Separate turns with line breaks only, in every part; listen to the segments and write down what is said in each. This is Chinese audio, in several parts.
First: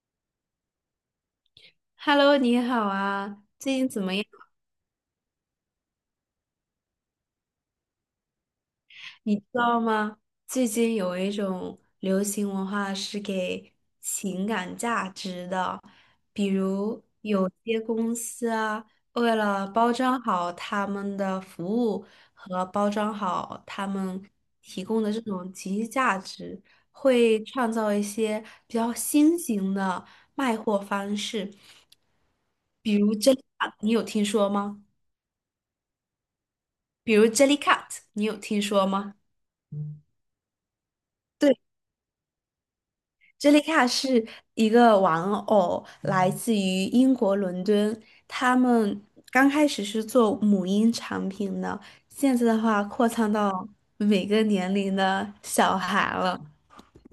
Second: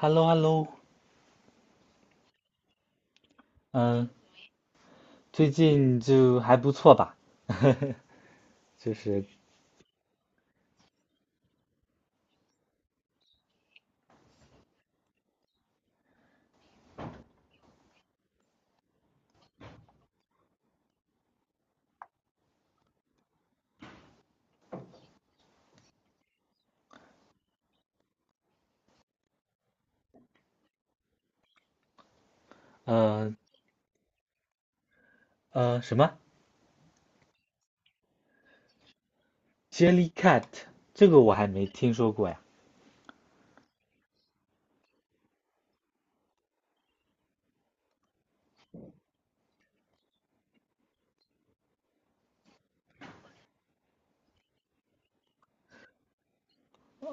h e l l o h e l l o。
Hello，你好啊，最近怎
嗯，
么样？
最近就还不错吧。就是，
你知道吗？最近有一种流行文化是给情感价值的，比如有些公司啊，为了包装好他们的服务和包装好他们提供的这种情绪价值，会创造一些比较新型的卖货方式，比如
呃
Jellycat，你有听说吗？
什么
比如 Jellycat，你有听说吗？
Jellycat,这个我还
对，j e
没
l
听说过呀。
杰里卡是一个玩偶，来自于英国伦敦。他们刚开始是做母婴产品的，现在的话扩仓到每个年龄的小孩了。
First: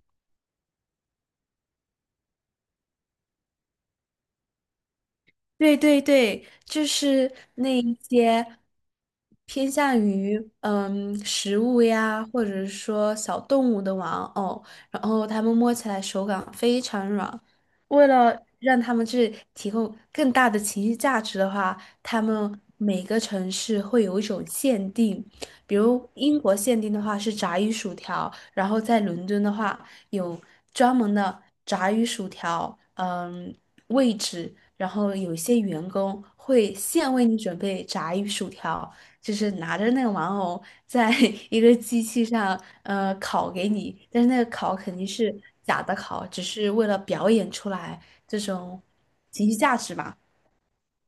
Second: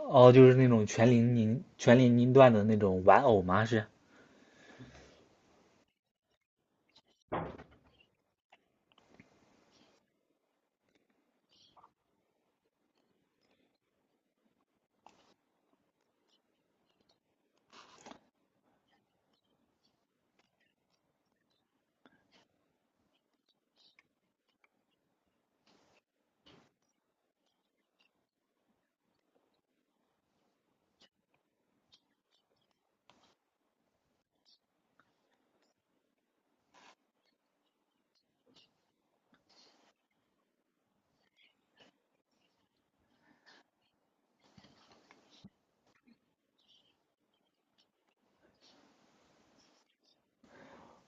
哦，就是那种全年龄段的那种玩偶吗？是？
对对对，就是那一些偏向于食物呀，或者是说小动物的玩偶，然后他们摸起来手感非常软。为了让他们去提供更大的情绪价值的话，他们每个城市会有一种限定，比如英国限定的话是炸鱼薯条，然后在伦敦的话有专门的炸鱼薯条，位置。然后有一些员工会现为你准备炸鱼薯条，就是拿着那个玩偶在 一个机器上烤给你，但是那个烤肯定是假的烤，只是为了表演出来这种情绪价值吧。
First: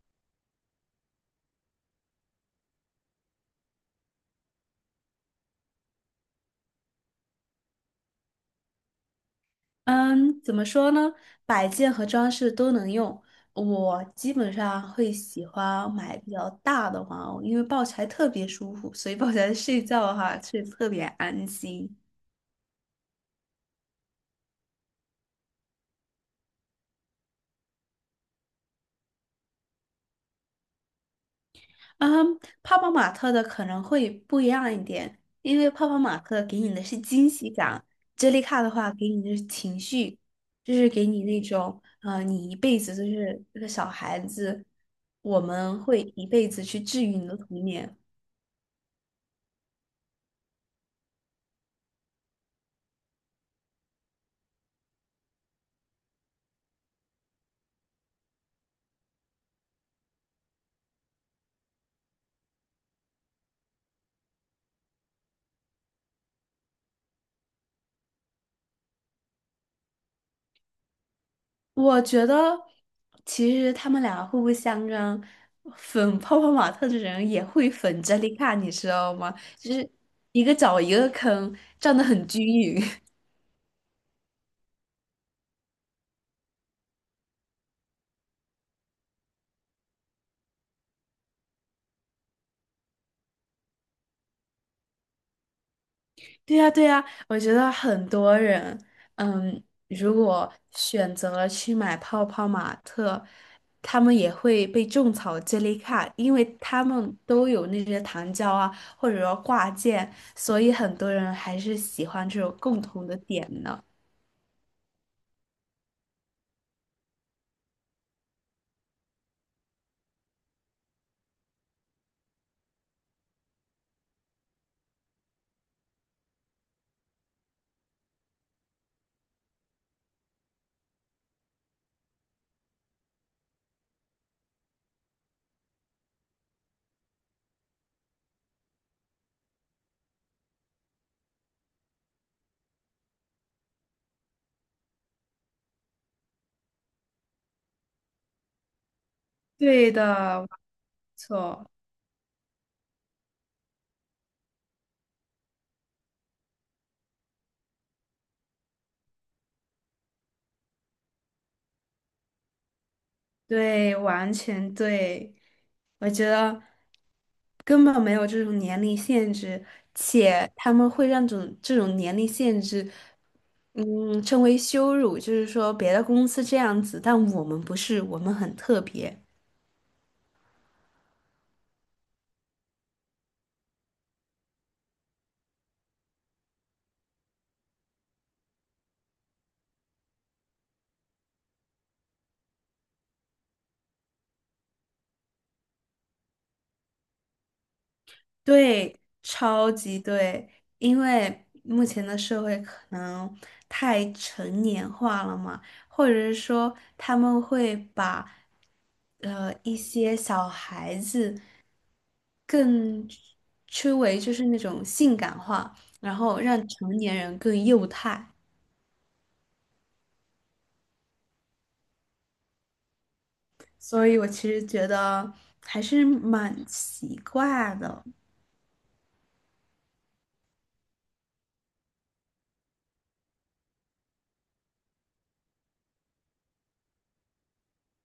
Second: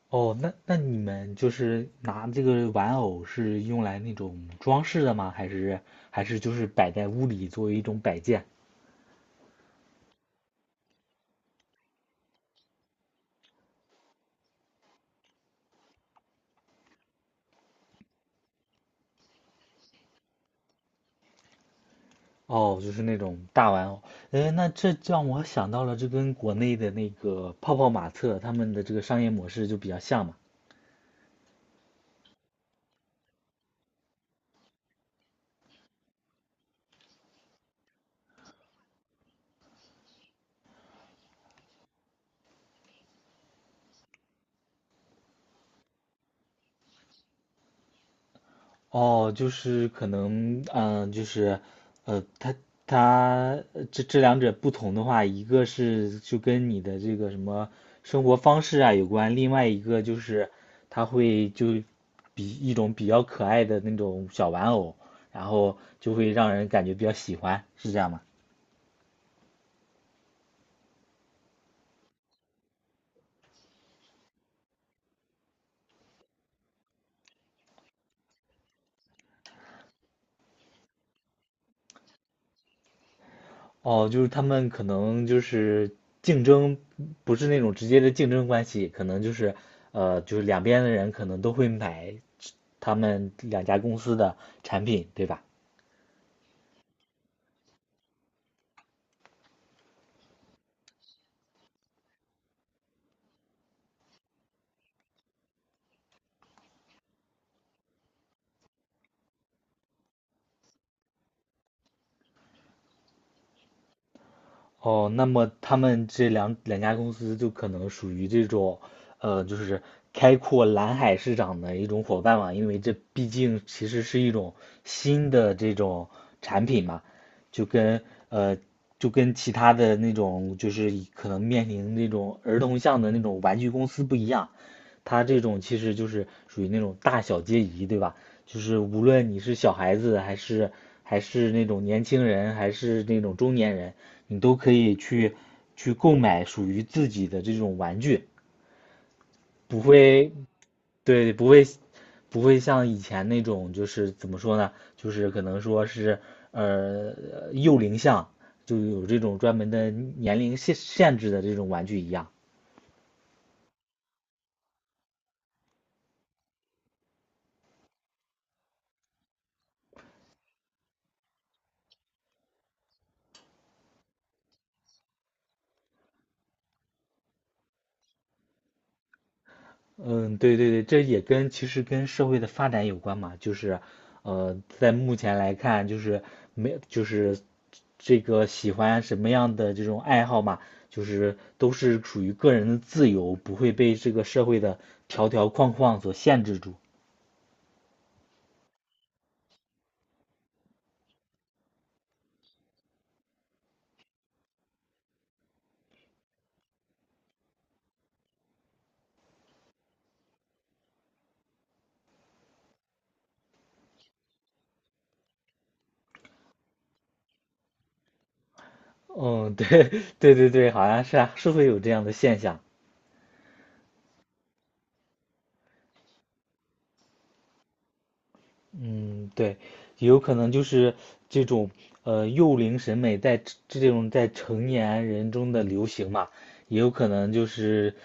哦，那你们就是拿这个玩偶是用来那种装饰的吗？还是就是摆在屋里作为一种摆件？
嗯，怎么说呢？摆件和装饰都能用。我基本上会喜欢买比较大的玩偶，因为抱起来特别舒服，所以抱起来睡觉的话，睡得特别安心。
哦，就是那种大玩偶。哎，那这让我想到了，这跟国内的那个泡泡玛特他们的这个商业模式就比较像嘛。
嗯，泡泡玛特的可能会不一样一点，因为泡泡玛特给你的是惊喜感，接力卡的话给你的是情绪，就是给你那种，呃，你一辈子就是这个小孩子，我们会一辈子去治愈你的童年。
哦，就是可能，它这两者不同的话，一个是就跟你的这个什么生活方式啊有关，另外一个就是它会就比一种比较可爱的那种小玩偶，然后就会让人感觉比较喜欢，是这样吗？
我觉得其实他们俩互不相让，粉泡泡玛特的人也会粉 j e l 杰丽卡，你知道吗？就是一个找一个坑，站得很均匀。
哦，就是他们可能就是竞争，不是那种直接的竞争关系，可能就是就是两边的人可能都会买他们两家公司的产品，对吧？
对呀，对呀，我觉得很多人，嗯，如果选择了去买泡泡玛特，他们也会被种草 j e l 这类卡，因为他们都有那些糖胶啊，或者说挂件，所以很多人还是喜欢这种共同的点呢。
哦，那么他们这两家公司就可能属于这种，就是开阔蓝海市场的一种伙伴嘛，因为这毕竟其实是一种新的这种产品嘛，就跟呃就跟其他的那种就是可能面临那种儿童向的那种玩具公司不一样，他这种其实就是属于那种大小皆宜，对吧？就是无论你是小孩子，还是那种年轻人，还是那种中年人，你都可以去去购买属于自己的这种玩具，不
对
会，
的，没
对，
错，
不会像以前那种就是怎么说呢？就是可能说是幼龄向，就有这种专门的年龄限制的这种玩具一样。
对，完全对。我觉得根本没有这种年龄限制，且他们会让这种年龄限制。嗯，称为羞辱，就是说别的公司这样子，但我们不是，我们很特别。
嗯，对对对，这也跟其实跟社会的发展有关嘛，就是，呃，在目前来看，就是没就是这个喜欢什么样的这种爱好嘛，就是都是属于个人的自由，不会被这个社会的条条框框所限制住。
对，超级对，因为目前的社会可能太成年化了嘛，或者是说他们会把一些小孩子更称为就是那种性感化，然后让成年人更幼态。
嗯，对 对对对，好像是啊，是会有这样的现象。
所以我其实觉得还是蛮奇怪的。
嗯，对，也有可能就是这种幼龄审美在这种在成年人中的流行嘛，也有可能就是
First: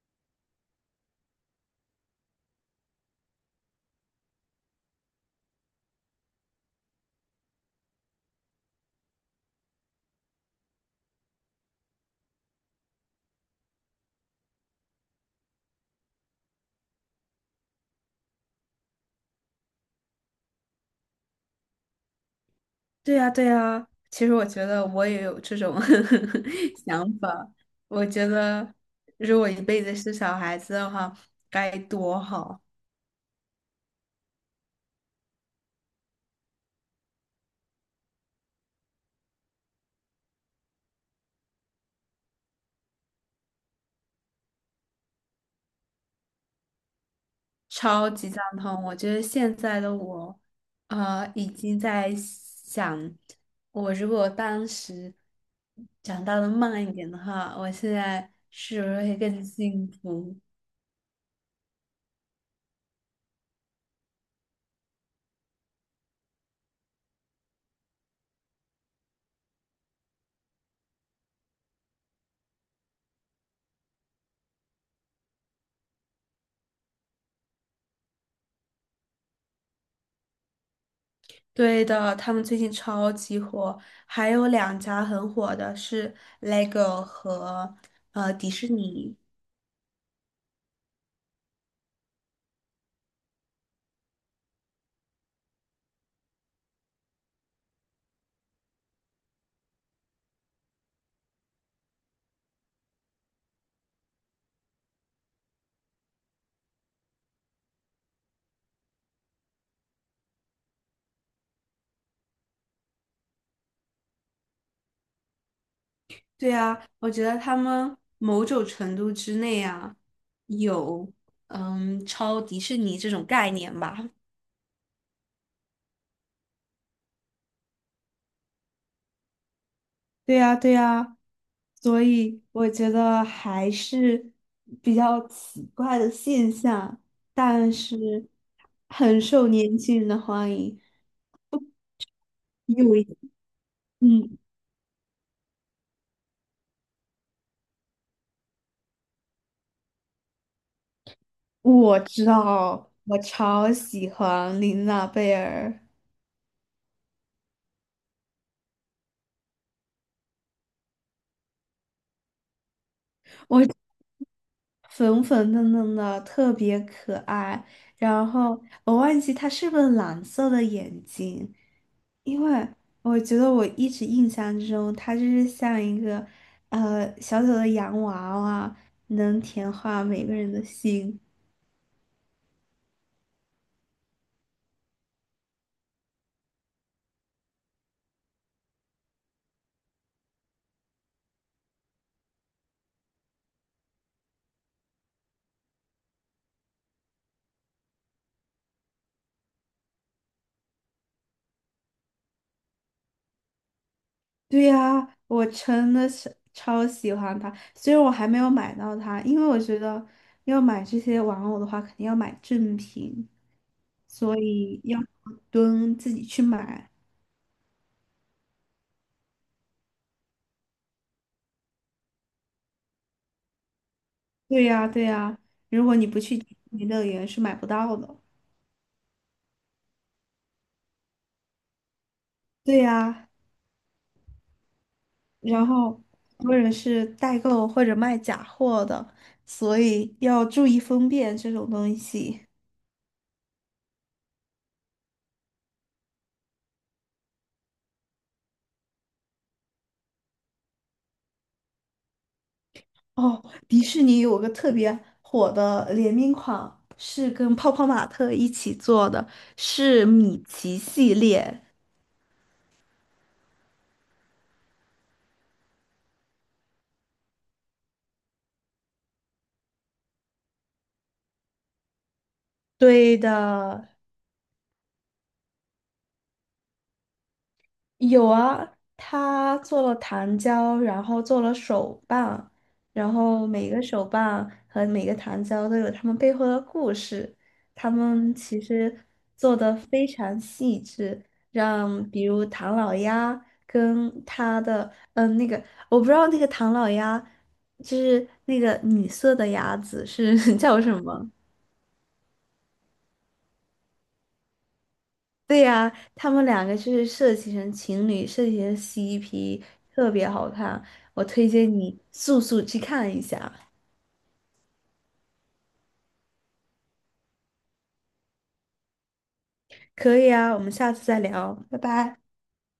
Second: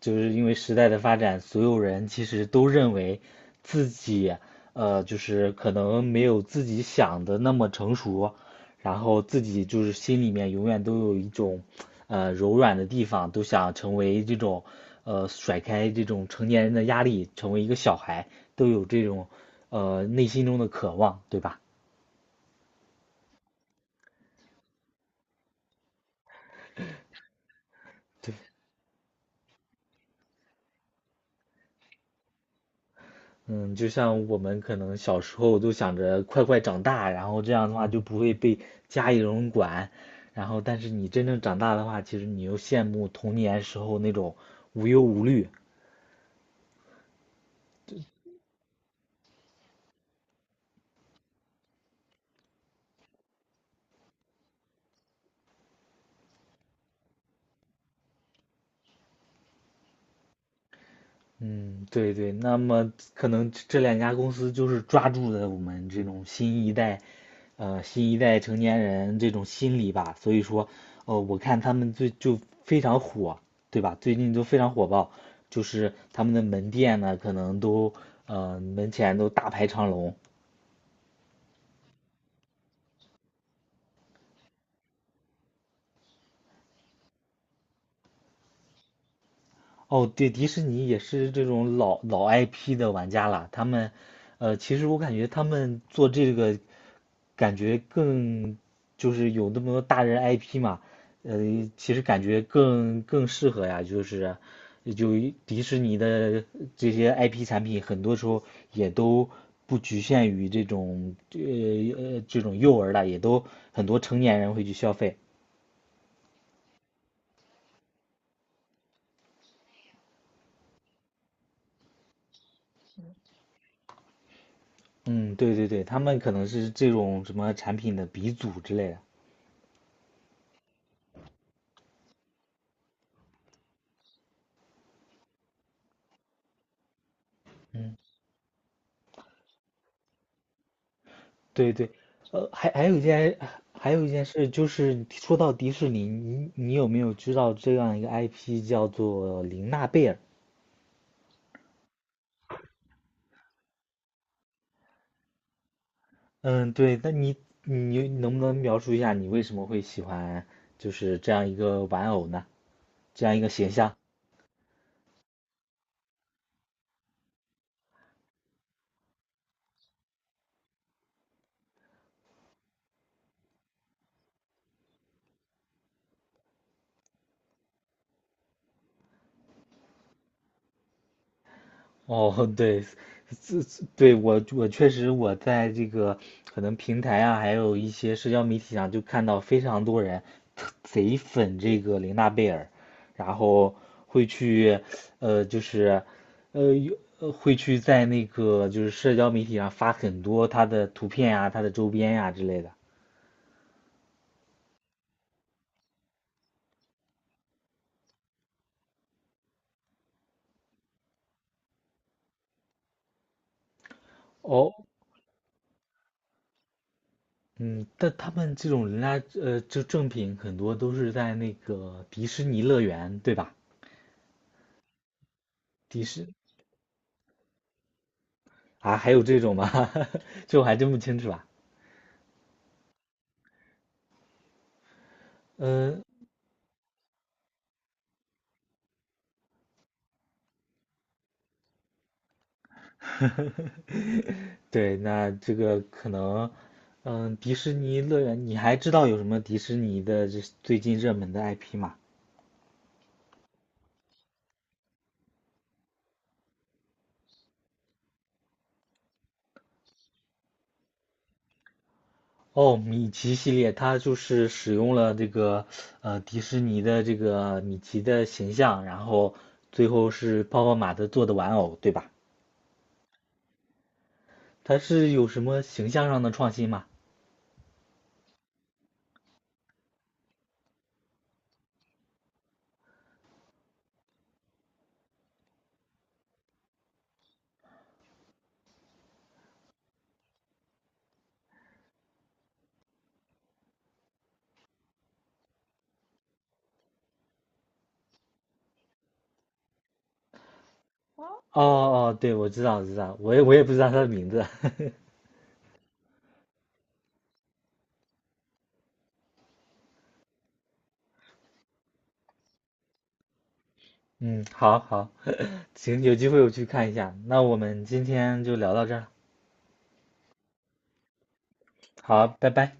就是因为时代的发展，所有人其实都认为自己就是可能没有自己想的那么成熟，然后自己就是心里面永远都有一种，柔软的地方，都想成为这种，甩开这种成年人的压力，成为一个小孩，都有这种，内心中的渴望，对吧？
对呀，对呀，其实我觉得我也有这种 想法。我觉得如果一辈子是小孩子的话，该多好，
嗯，就像我们可能小时候都想着快快长大，然后这样的话就不会被家里人管，然后但是你真正长大的话，其实你又羡慕童年时候那种无忧无虑。
超级赞同。我觉得现在的我，啊，已经在想，我如果当时长大的慢一点的话，我现在是不是会更幸福？
嗯，对对，那么可能这两家公司就是抓住了我们这种新一代，新一代成年人这种心理吧，所以说，呃，我看他们最就非常火，对吧？最近都非常火爆，就是他们的门店呢，可能都，呃，门前都大排长龙。
对的，他们最近超级火，还有两家很火的是 LEGO 和迪士尼。
哦，对，迪士尼也是这种老 IP 的玩家了。他们，呃，其实我感觉他们做这个，感觉更就是有那么多大人 IP 嘛，呃，其实感觉更适合呀。就是就迪士尼的这些 IP 产品，很多时候也都不局限于这种呃这种幼儿了，也都很多成年人会去消费。
对啊，我觉得他们某种程度之内啊，有超迪士尼这种概念吧。
嗯，对对对，他们可能是这种什么产品的鼻祖之类的。
对呀，对呀，所以我觉得还是比较奇怪的现象，但是很受年轻人的欢迎。
对对，呃，还有
有
一
一，
件，还有一件
嗯。
事就是，说到迪士尼，你有没有知道这样一个 IP 叫做玲娜贝尔？
我知道，我超喜欢琳娜贝儿，
嗯，对，那你能不能描述一下你为什么会喜欢就是这样一个玩偶呢？这样一个形
我
象？
粉粉嫩嫩的，特别可爱。然后我忘记她是不是蓝色的眼睛，因为我觉得我一直印象中她就是像一个小小的洋娃娃，能甜化每个人的心。
哦，对，这对我确实我在这个可能平台啊，还有一些社交媒体上就看到非常多人特贼粉这个玲娜贝尔，然后会去呃就是呃有呃会去在那个就是社交媒体上发很多她的图片啊、她的周边呀、之类的。
对呀，我真的是超喜欢它，虽然我还没有买到它，因为我觉得要买这些玩偶的话，肯定要买正品，所
哦，
以要蹲自己去买。
嗯，但他们这种人家就正品很多都是在那个迪士尼乐园，对吧？
对呀，对呀，如果
迪
你不
士
去迪士尼乐园是买不到的。
啊，还有这种吗？这我还真不清楚啊。
对呀，然后
嗯，
很多人是代购或者卖假货的，所以要注意分辨这种东西。
对，那这个可能，嗯，迪士尼乐园，你还知道有什么迪士尼的这最近热门的 IP 吗？
哦，迪士尼有个特别火的联名款，是跟泡泡玛特一起做的，是米奇系列。
哦，米奇系列，它就是使用了这个迪士尼的这个米奇的形象，然后最后是泡泡玛特做的玩偶，对吧？
对的，
它是有什么形象上的创新吗？
有啊，他做了糖胶，然后做了手办，然后每个手办和每个糖胶都有他们背后的故事。他们其实做的非常细致，让比如唐老鸭跟他的那个，我不知道那个唐老鸭就是那个女色的鸭子是 叫什么。
哦哦，对，我知道，我知道，我也不知道它的名字。
对呀，他们两个就是设计成情侣，设计成 CP，特别好看。我推荐你速速去看一下。
嗯，好好。行，有机会我去看一下。那我们今天就聊到这儿。
可以啊，我们下次再聊，拜拜。
好，拜拜。